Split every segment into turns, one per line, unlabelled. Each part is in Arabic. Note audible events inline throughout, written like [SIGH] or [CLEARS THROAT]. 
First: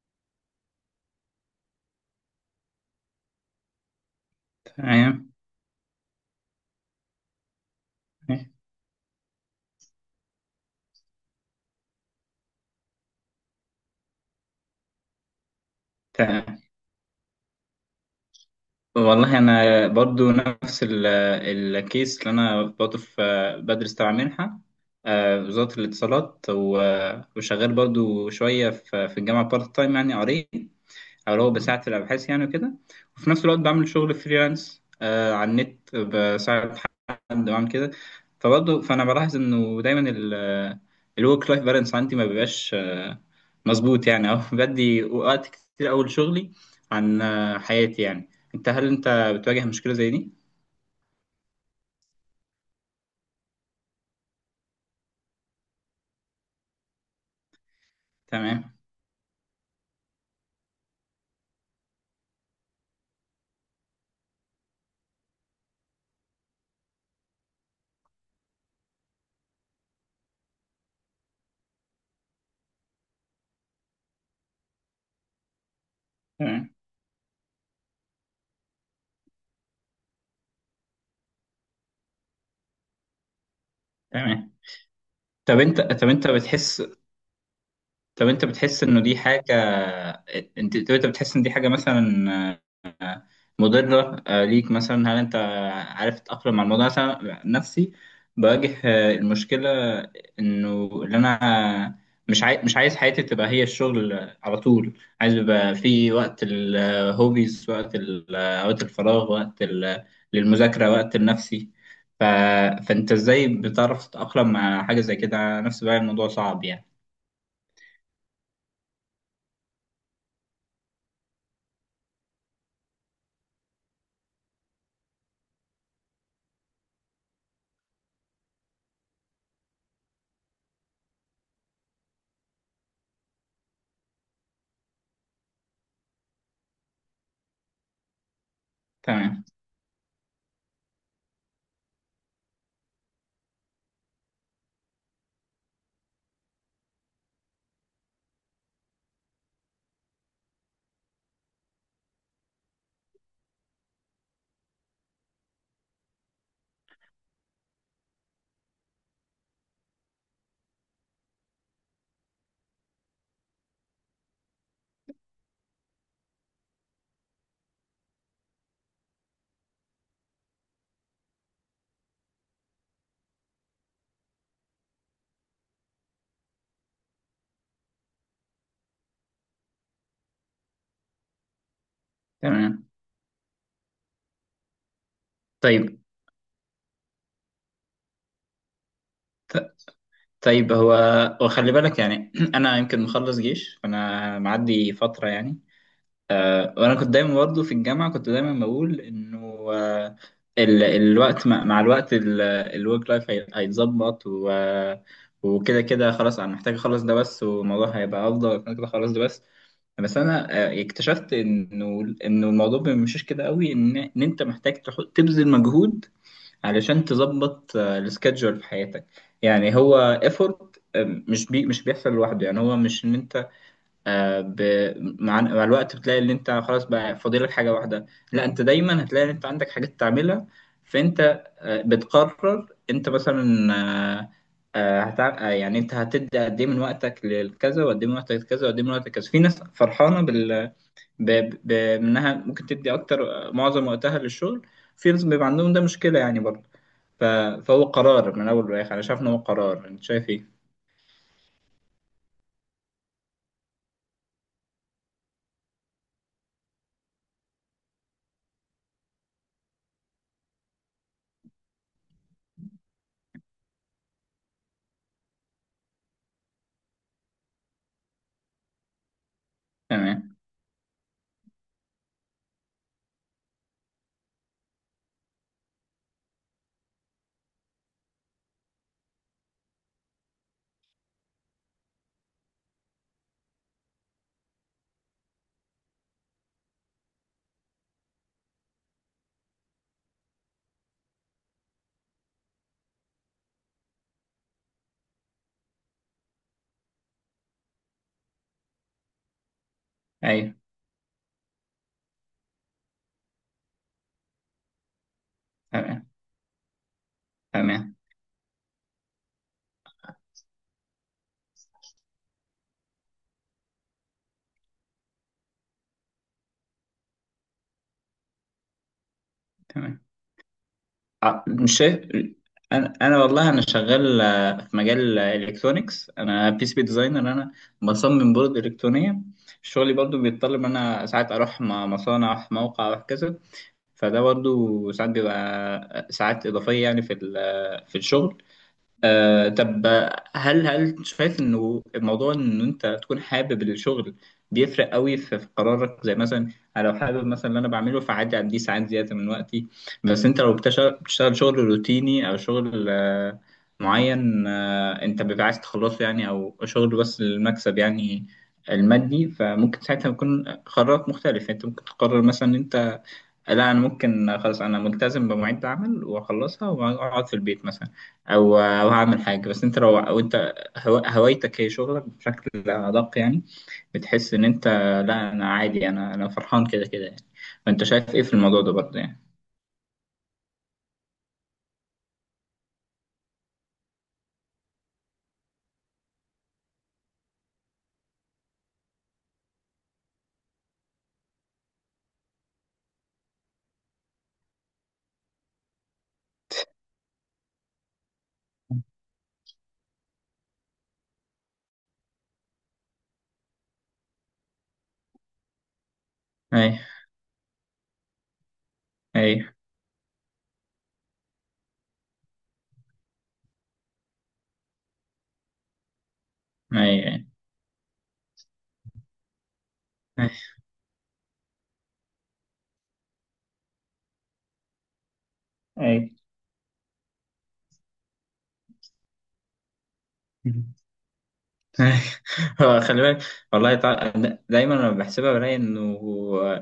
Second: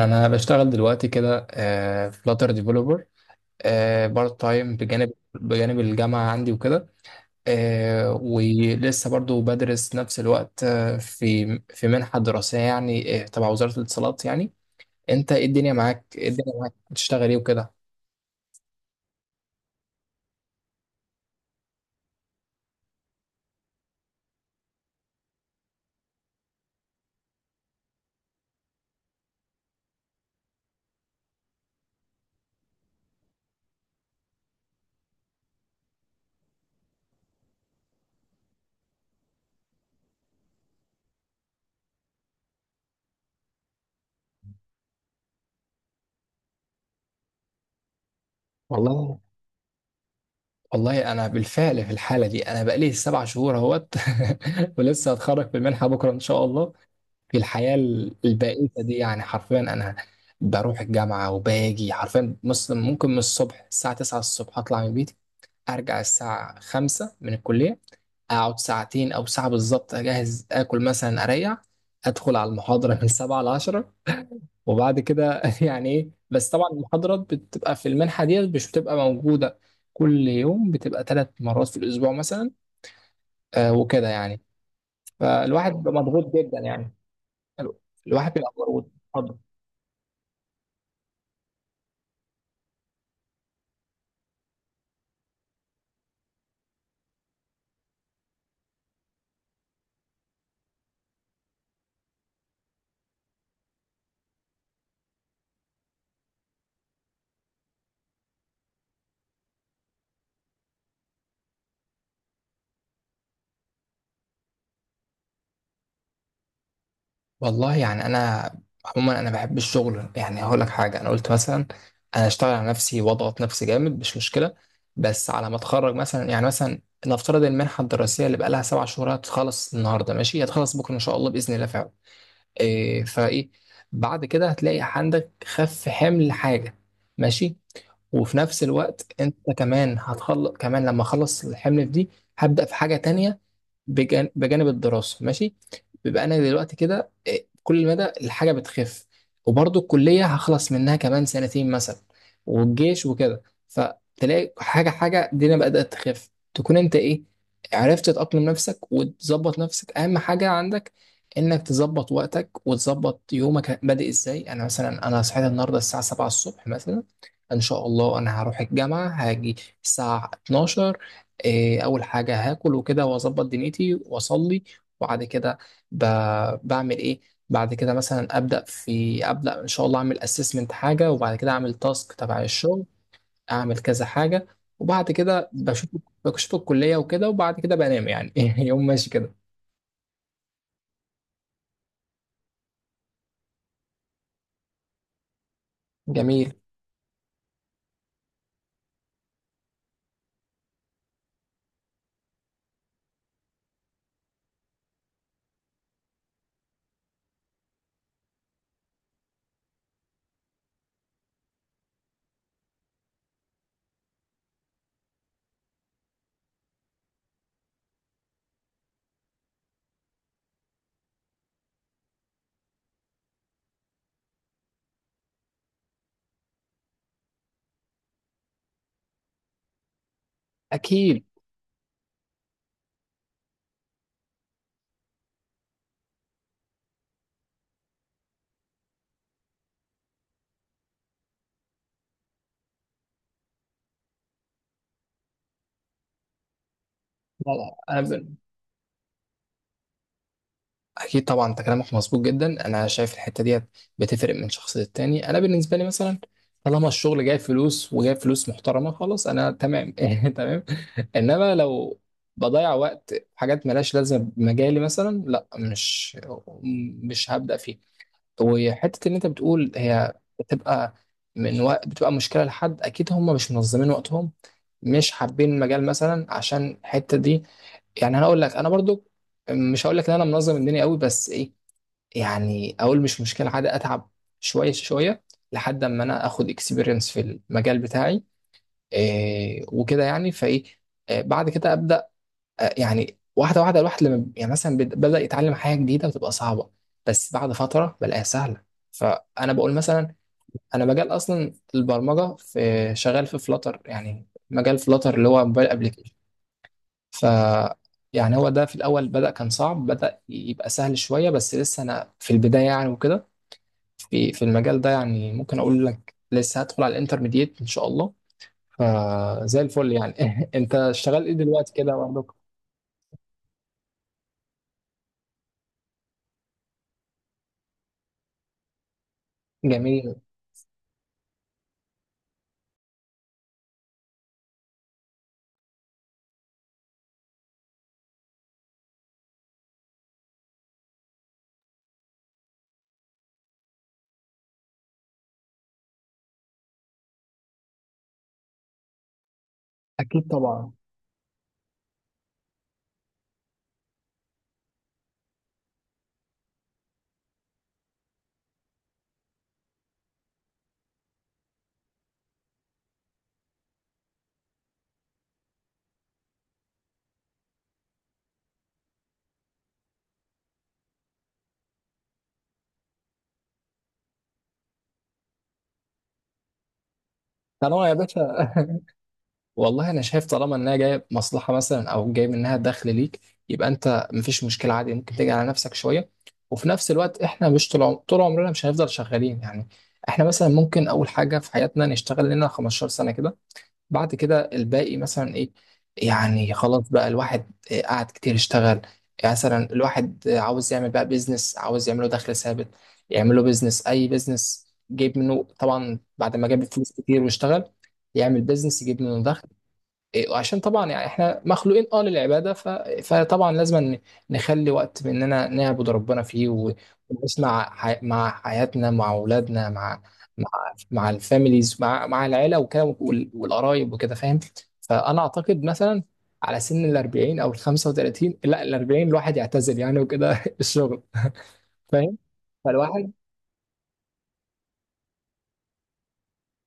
انا بشتغل دلوقتي كده، فلاتر ديفلوبر بارت تايم بجانب
تمام.
بجانب الجامعه عندي وكده. ولسه برضو بدرس نفس الوقت. في في منحه دراسيه يعني، تبع وزاره الاتصالات يعني. انت ايه الدنيا معاك،
تمام
بتشتغل ايه وكده؟
والله انا برضو نفس الكيس اللي انا برضو في، بدرس تبع منحه، وزاره الاتصالات، وشغال برضو شويه في الجامعه بارت تايم يعني قريب، او لو بساعد في الابحاث يعني وكده. وفي نفس الوقت بعمل شغل فريلانس على النت، بساعد حد، بعمل كده. فبرضو فانا بلاحظ انه دايما الورك لايف بالانس عندي ما بيبقاش مظبوط يعني. اه بدي وقت كتير أوي لشغلي عن حياتي يعني. هل انت
والله.
بتواجه مشكلة زي دي؟
والله انا بالفعل في الحاله دي، انا بقالي سبع شهور اهوت [LAUGHS] ولسه هتخرج في المنحه بكره ان شاء الله. في الحياة البائسة
تمام.
دي يعني، حرفيا أنا بروح الجامعة وباجي. حرفيا مثلا ممكن من الصبح الساعة 9 الصبح أطلع من بيتي، أرجع الساعة 5 من الكلية، أقعد ساعتين أو ساعة بالظبط أجهز آكل مثلا أريح، أدخل على المحاضرة من 7 ل 10. وبعد كده [LAUGHS] يعني إيه، بس
تمام
طبعا المحاضرات بتبقى في المنحة ديت مش بتبقى موجودة كل يوم، بتبقى ثلاث مرات في الأسبوع مثلا. آه وكده يعني.
تمام طب
فالواحد
انت
بيبقى
طب انت
مضغوط جدا
بتحس
يعني،
طب
الواحد
انت
بيبقى
بتحس
مضغوط.
انه دي حاجة، انت بتحس ان دي حاجة مثلا مضرة ليك مثلا؟ هل انت عارف تتأقلم مع الموضوع؟ مثلا نفسي بواجه المشكلة، انه اللي انا مش عايز حياتي تبقى هي الشغل على طول، عايز يبقى في وقت الهوبيز، وقت وقت الفراغ، وقت للمذاكرة، وقت لنفسي. ف... فانت ازاي بتعرف تتأقلم مع حاجة زي كده؟ أنا نفسي بقى الموضوع صعب يعني.
والله يعني انا عموما انا بحب الشغل. يعني هقول لك حاجه، انا قلت مثلا انا اشتغل على نفسي واضغط نفسي جامد مش مشكله، بس على ما اتخرج مثلا. يعني مثلا نفترض المنحه الدراسيه اللي بقى لها سبع شهور هتخلص النهارده، ماشي، هتخلص بكره ان شاء الله باذن الله فعلا. إيه فايه، بعد كده هتلاقي عندك خف حمل حاجه ماشي. وفي نفس الوقت انت
تمام.
كمان هتخلص، كمان لما اخلص الحمل في دي هبدا في حاجه تانية بجانب الدراسة ماشي. بيبقى أنا دلوقتي كده إيه، كل مدى الحاجة بتخف. وبرضه الكلية هخلص منها كمان سنتين مثلا، والجيش وكده. فتلاقي حاجة، حاجة الدنيا بدأت تخف، تكون أنت إيه، عرفت تأقلم نفسك وتظبط نفسك. أهم حاجة عندك إنك تظبط وقتك وتظبط يومك، بادئ إزاي. أنا مثلا أنا صحيت النهاردة الساعة 7 الصبح مثلا، إن شاء الله أنا هروح الجامعة هاجي الساعة 12. إيه، اول حاجه هاكل وكده واظبط دنيتي واصلي، وبعد كده ب... بعمل ايه؟ بعد كده مثلا ابدا في ابدا ان شاء الله اعمل اسسمنت حاجه، وبعد كده اعمل تاسك تبع الشغل،
تمام
اعمل كذا حاجه. وبعد كده بشوف،
طيب.
بشوف الكليه وكده، وبعد كده بنام يعني. [LAUGHS] يوم ماشي كده.
طيب هو وخلي بالك يعني [CLEARS THROAT] انا يمكن مخلص جيش فانا معدي فتره يعني.
جميل.
وانا كنت دايما برضه في الجامعه، كنت دايما بقول انه آه، الوقت مع الوقت الورك لايف هيتظبط، وكده كده خلاص انا محتاج اخلص ده بس والموضوع هيبقى افضل، كده كده اخلص ده بس. بس انا اكتشفت انه الموضوع مشيش كده قوي، ان انت محتاج تبذل مجهود علشان تظبط السكادجول في حياتك، يعني هو ايفورت، مش بيحصل لوحده. يعني هو مش ان انت آه، ب... مع الوقت بتلاقي ان انت خلاص بقى فاضلك حاجه واحده، لا، انت دايما هتلاقي ان انت عندك حاجات تعملها.
اكيد.
فانت بتقرر انت مثلا، آه، آه، هتع... آه، يعني انت هتدي قد ايه من وقتك للكذا، وقد ايه من وقتك لكذا، وقد ايه من وقتك لكذا. في ناس فرحانه بانها ممكن تدي اكتر، معظم وقتها للشغل، في ناس بيبقى عندهم ده مشكله يعني برضه. ف...
لا
فهو
لا انا.
قرار من أول وآخر، أنا شايف إن هو قرار، أنت شايف إيه؟
اكيد طبعا، انت كلامك مظبوط جدا. انا شايف الحته ديت بتفرق من شخص للتاني. انا بالنسبه لي مثلا طالما الشغل جايب فلوس، وجايب فلوس محترمه، خلاص انا تمام [LAUGHS] تمام. انما لو بضيع وقت في حاجات ملهاش لازمه بمجالي مثلا، لا، مش هبدا فيه. وحته اللي انت بتقول هي
تمام.
بتبقى من وقت، بتبقى مشكله لحد اكيد هم مش منظمين وقتهم، مش حابين المجال مثلا عشان الحته دي. يعني انا اقول لك، انا برضو مش هقول لك ان انا منظم الدنيا قوي، بس ايه، يعني اقول مش مشكله عادي، اتعب شويه شويه لحد اما انا اخد اكسبيرينس في المجال بتاعي. إيه وكده يعني فايه. بعد كده ابدا. يعني واحده واحده الواحد لما يعني مثلا بدا يتعلم حاجه جديده وتبقى صعبه، بس بعد فتره بلاقيها سهله. فانا بقول مثلا،
أيوه.
انا مجال اصلا البرمجه في، شغال في فلاتر، يعني مجال فلاتر اللي هو موبايل.
تمام
ف،
تمام
يعني هو ده في الأول بدأ كان صعب، بدأ يبقى سهل شوية، بس لسه أنا في البداية يعني وكده. في المجال ده يعني، ممكن أقول لك لسه هدخل على الانترميديت إن شاء الله، فزي الفل
تمام
يعني. [LAUGHS] أنت شغال إيه دلوقتي
مش
كده
شايف.
برضك؟
أنا والله أنا شغال في مجال الإلكترونيكس، أنا بي سي بي ديزاينر، أنا بصمم بورد إلكترونية. شغلي
جميل.
برضو بيتطلب إن أنا ساعات أروح مصانع، أروح موقع، أروح كذا. فده برضو ساعات بيبقى ساعات إضافية يعني في في الشغل. طب هل شايف انه الموضوع ان انت تكون حابب الشغل بيفرق قوي في قرارك؟ زي مثلا أنا لو حابب مثلا اللي انا بعمله، فعادي اديه ساعات زياده من وقتي.
أكيد
بس انت لو
طبعا.
بتشتغل شغل روتيني، او شغل معين انت بيبقى عايز تخلصه يعني، او شغل بس للمكسب يعني المادي، فممكن ساعتها يكون قرارك مختلف. يعني انت ممكن تقرر مثلا انت لا، انا ممكن خلاص انا ملتزم بمواعيد عمل واخلصها واقعد في البيت مثلا، او هعمل حاجه. بس انت لو او انت هوايتك هي شغلك بشكل ادق، يعني بتحس ان انت لا انا عادي، انا فرحان كده كده يعني.
طالما
فانت
يا
شايف
باشا.
ايه في الموضوع ده برضه يعني؟
والله انا شايف طالما انها جايه مصلحه مثلا او جاي منها دخل ليك، يبقى انت مفيش مشكله عادي، ممكن تيجي على نفسك شويه. وفي نفس الوقت احنا مش طول عمرنا مش هنفضل شغالين يعني. احنا مثلا ممكن اول حاجه في حياتنا نشتغل لنا 15 سنه كده، بعد كده الباقي مثلا ايه، يعني خلاص بقى الواحد إيه قعد كتير يشتغل. يعني مثلا الواحد عاوز يعمل بقى بيزنس، عاوز يعمله دخل ثابت، يعمله بيزنس، اي بيزنس جايب منه طبعا بعد ما جاب
اي.
فلوس كتير واشتغل، يعمل بيزنس يجيب منه
اي.
دخل. إيه، وعشان طبعا يعني احنا مخلوقين اه للعباده، فطبعا لازم نخلي وقت مننا نعبد ربنا فيه،
اي. اي.
ونسمع مع حياتنا، مع اولادنا، مع مع الفاميليز، مع العيله وكده، والقرايب وكده، فاهم. فانا اعتقد
اي.
مثلا على سن ال 40 او ال 35، لا ال 40، الواحد يعتزل يعني وكده [LAUGHS] الشغل.
أي.
فاهم.
[LAUGHS] هو خلي
فالواحد.
بالك، والله تع- دايما لما بحسبها بلاقي انه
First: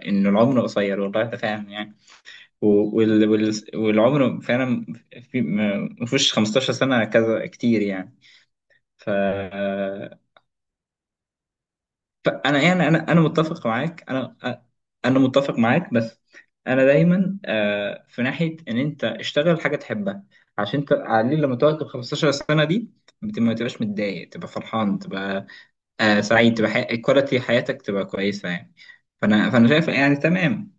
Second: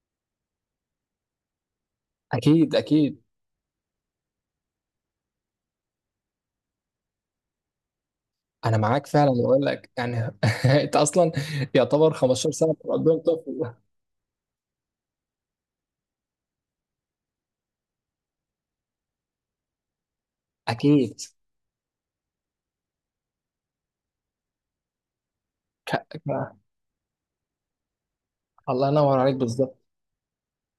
انه العمر قصير، والله ده فعلا.
اكيد اكيد
والعمر فعلا في ما فيهوش 15 سنة كذا كتير يعني.
انا معاك
ف...
فعلا بقول لك يعني. [LAUGHS] انت اصلا يعتبر 15
فأنا
سنه
يعني،
بتبقى
أنا
قدام
أنا
طفل.
متفق معاك، أنا متفق معاك، بس أنا دايما في ناحية إن أنت اشتغل حاجة تحبها، عشان أنت
اكيد.
على الأقل لما تقعد ال 15 سنة دي ما تبقاش متضايق، تبقى فرحان، تبقى
ك...
سعيد،
ك-
تبقى كواليتي حياتك تبقى كويسة يعني.
الله ينور عليك
فأنا
بالظبط.
شايف يعني. تمام.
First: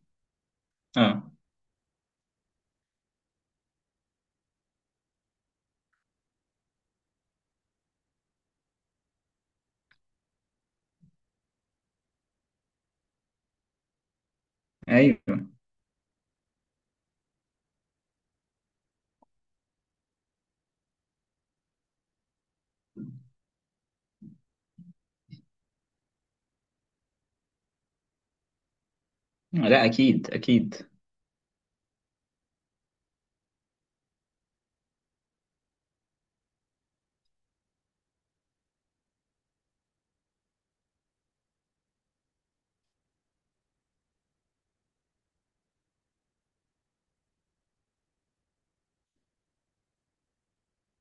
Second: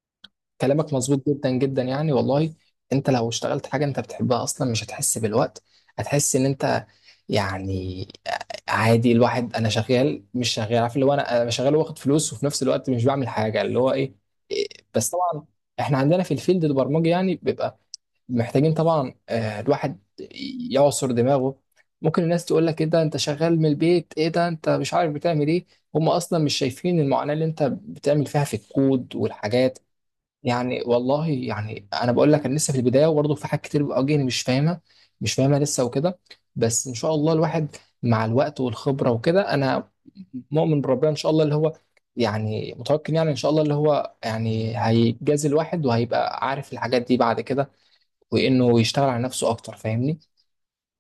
كلامك مظبوط
أه.
جدا جدا يعني والله. انت لو اشتغلت حاجه انت بتحبها اصلا مش هتحس بالوقت، هتحس ان انت يعني عادي. الواحد انا شغال مش شغال عارف اللي هو، انا شغال واخد فلوس وفي نفس الوقت مش بعمل حاجه اللي هو ايه. إيه، بس طبعا
أيوه.
احنا عندنا في الفيلد البرمجي يعني بيبقى محتاجين طبعا، الواحد يعصر دماغه. ممكن الناس تقول لك ايه ده انت شغال من البيت، ايه ده انت مش عارف بتعمل ايه، هم اصلا مش شايفين المعاناة اللي انت بتعمل فيها في الكود والحاجات.
لا، أكيد أكيد.
يعني والله يعني انا بقول لك، انا لسه في البداية، وبرضه في حاجات كتير بتواجهني مش فاهمها لسه وكده. بس ان شاء الله الواحد مع الوقت والخبرة وكده، انا مؤمن بربنا ان شاء الله اللي هو يعني متوكل، يعني ان شاء الله اللي هو يعني هيجازي الواحد وهيبقى عارف الحاجات دي بعد كده، وانه يشتغل على نفسه اكتر، فاهمني؟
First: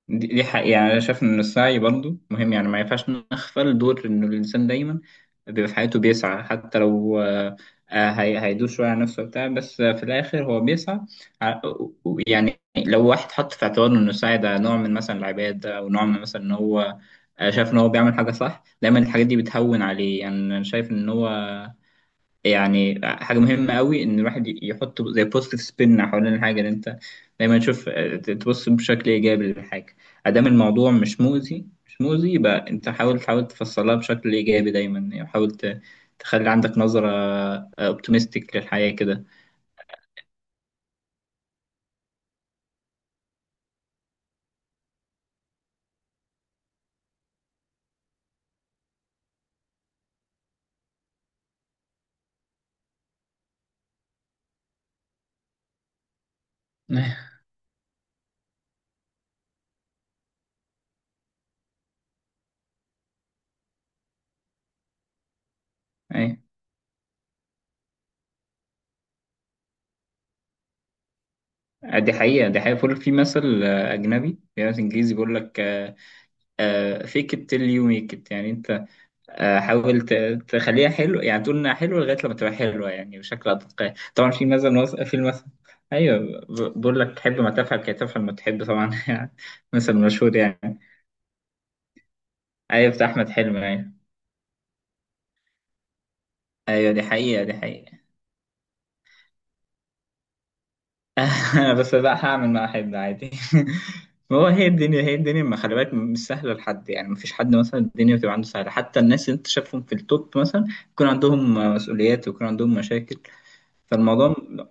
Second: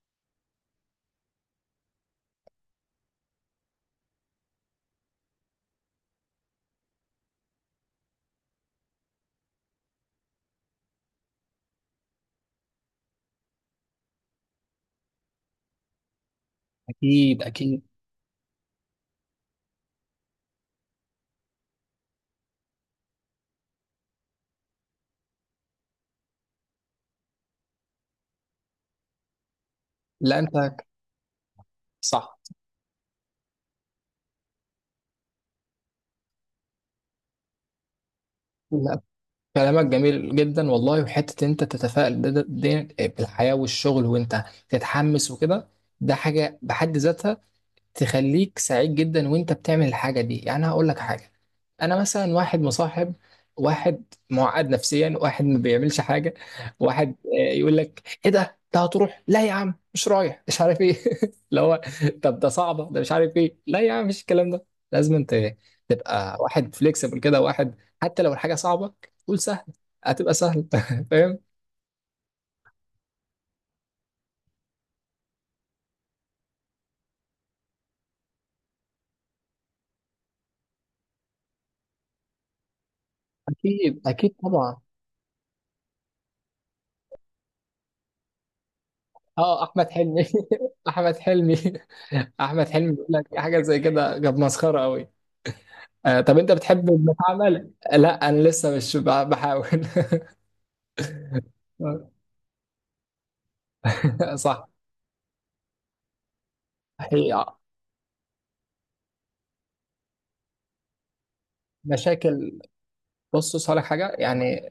دي حقيقة. يعني أنا شايف إن السعي برضه مهم، يعني ما ينفعش نغفل دور إن الإنسان دايما بيبقى في حياته بيسعى، حتى لو هيدوس شوية على نفسه وبتاع، بس في الآخر هو بيسعى. ع- يعني لو واحد حط في اعتباره إن السعي ده نوع من مثلا العبادة، أو نوع من مثلا إن هو
اكيد
شايف إن
اكيد
هو بيعمل حاجة صح، دايما الحاجات دي بتهون عليه. يعني أنا شايف إن هو يعني حاجة مهمة قوي إن الواحد يحط زي بوزيتيف سبين حوالين الحاجة، اللي أنت دايما تشوف تبص بشكل إيجابي للحاجة.
لا
أدام
انت.
الموضوع مش مؤذي، مش مؤذي،
صح.
يبقى أنت حاول، تحاول تفصلها بشكل إيجابي دايما يعني، تخلي عندك نظرة أوبتيمستيك للحياة
لا
كده.
كلامك جميل جدا والله، وحته إن انت تتفائل دي بالحياه والشغل، وانت تتحمس وكده، ده حاجه بحد ذاتها تخليك سعيد جدا وانت بتعمل الحاجة دي. يعني هقول لك حاجة، انا مثلا واحد مصاحب واحد معقد نفسيا، واحد ما بيعملش حاجة، واحد
[LAUGHS]
يقول لك ايه ده انت هتروح، لا يا عم مش رايح مش عارف ايه [LAUGHS] اللي هو طب ده صعبة ده مش عارف ايه، لا يا عم مش الكلام ده. لازم انت تبقى
أي.
واحد فليكسبل كده، واحد حتى لو الحاجة صعبة قول سهل، هتبقى سهل. [LAUGHS] فاهم.
دي حقيقة. بيقول في مثل أجنبي، في مثل إنجليزي بيقول لك فيك it till you make it، يعني أنت آه، حاول ت- تخليها حلو، يعني تقول انها حلوه لغايه لما تبقى حلوه، يعني وشكلها تلقائي.
اكيد
طبعا
اكيد
في مثل
طبعا.
في المثل، ايوه، بقول لك حب ما تفعل كي تفعل ما تحب، طبعا [LAUGHS] يعني.
اه احمد
مثل
حلمي.
مشهور يعني.
[LAUGHS] احمد حلمي. [LAUGHS] احمد حلمي
ايوه، بتاع
بيقول
احمد
لك
حلمي.
حاجه زي
ايوه.
كده كانت مسخره قوي. آه طب انت بتحب
ايوه.
ابن
دي
عمل،
حقيقه.
لا انا لسه مش بحاول.
[LAUGHS] بس بقى
[LAUGHS]
هعمل ما احب عادي. [LAUGHS] ما هو هي
صح.
الدنيا، ما خلي بالك مش سهله لحد يعني، ما
هي
فيش حد مثلا الدنيا بتبقى عنده سهله، حتى الناس اللي انت شايفهم في التوب مثلا يكون عندهم مسؤوليات ويكون
مشاكل.
عندهم مشاكل.
بص صالح حاجه
فالموضوع
يعني.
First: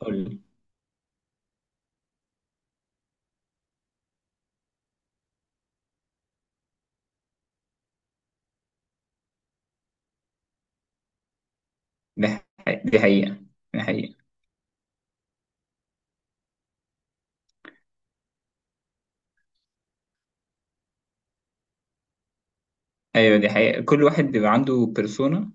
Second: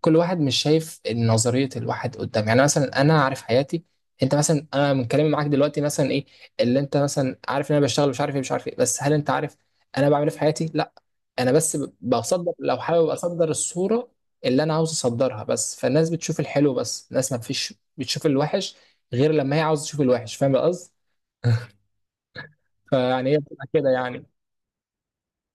كل
قول
واحد
لي.
مش شايف نظريه الواحد قدام، يعني مثلا انا عارف حياتي. انت مثلا انا من كلامي معاك دلوقتي مثلا ايه اللي انت مثلا عارف، ان انا بشتغل مش عارف ايه مش عارف ايه، بس هل انت عارف انا بعمل ايه في حياتي؟ لا. انا بس
دي
بصدر لو
حقيقة.
حابب اصدر
دي
الصوره
حقيقة
اللي انا عاوز اصدرها بس. فالناس بتشوف الحلو بس، الناس ما فيش بتشوف الوحش غير لما هي عاوزه تشوف الوحش، فاهم القصد. فيعني هي
أيوة، دي
بتبقى
حقيقة.
كده
كل
يعني.
واحد بيبقى عنده بيرسونا،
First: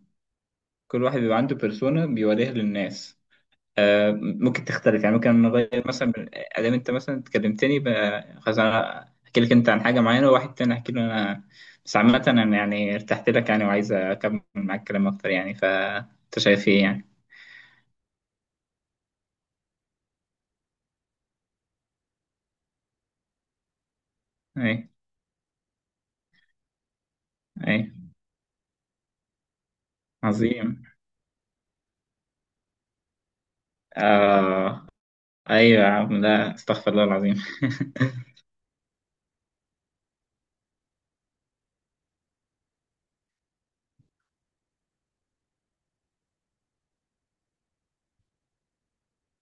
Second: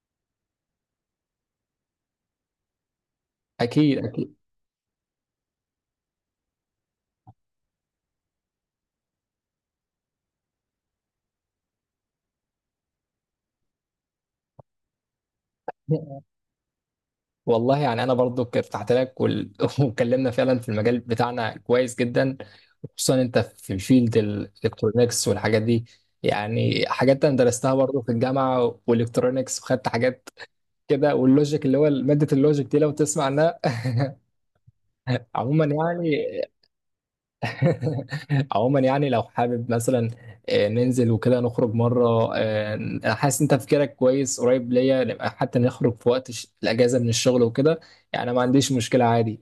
بيوريها للناس.
اكيد
آه،
اكيد
ممكن تختلف، يعني ممكن نغير مثلا أدام أنت مثلا خلاص أنا أحكي لك أنت عن حاجة معينة، وواحد تاني أحكي له أنا. بس عامة أنا يعني ارتحت لك يعني، وعايز أكمل معاك كلام أكتر يعني. فأنت شايف إيه يعني؟
والله يعني انا برضو ارتحت لك [LAUGHS] واتكلمنا فعلا في المجال بتاعنا كويس جدا، خصوصا انت في فيلد
أي.
الالكترونيكس والحاجات دي. يعني حاجات انا درستها
أي.
برضو في الجامعه، والالكترونيكس وخدت حاجات
عظيم.
كده، واللوجيك اللي هو ماده اللوجيك دي لو تسمع عنها. [LAUGHS]
آه.
عموما
أيوة يا عم،
يعني.
لا استغفر الله العظيم. [LAUGHS]
[LAUGHS] عموما يعني لو حابب مثلا، ننزل وكده نخرج مره. انا حاسس انت تفكيرك كويس قريب ليا، نبقى حتى نخرج في وقت الاجازه من الشغل وكده، يعني ما عنديش مشكله عادي.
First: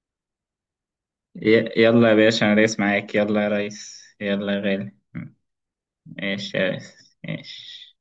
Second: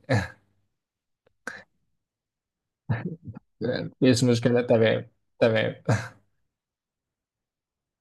يلا يا باشا، انا ريس معاك، يلا يا
[LAUGHS]
ريس،
مفيش
يلا يا
مشكله.
غالي.
تمام. تمام.
ماشي يا ريس ماشي.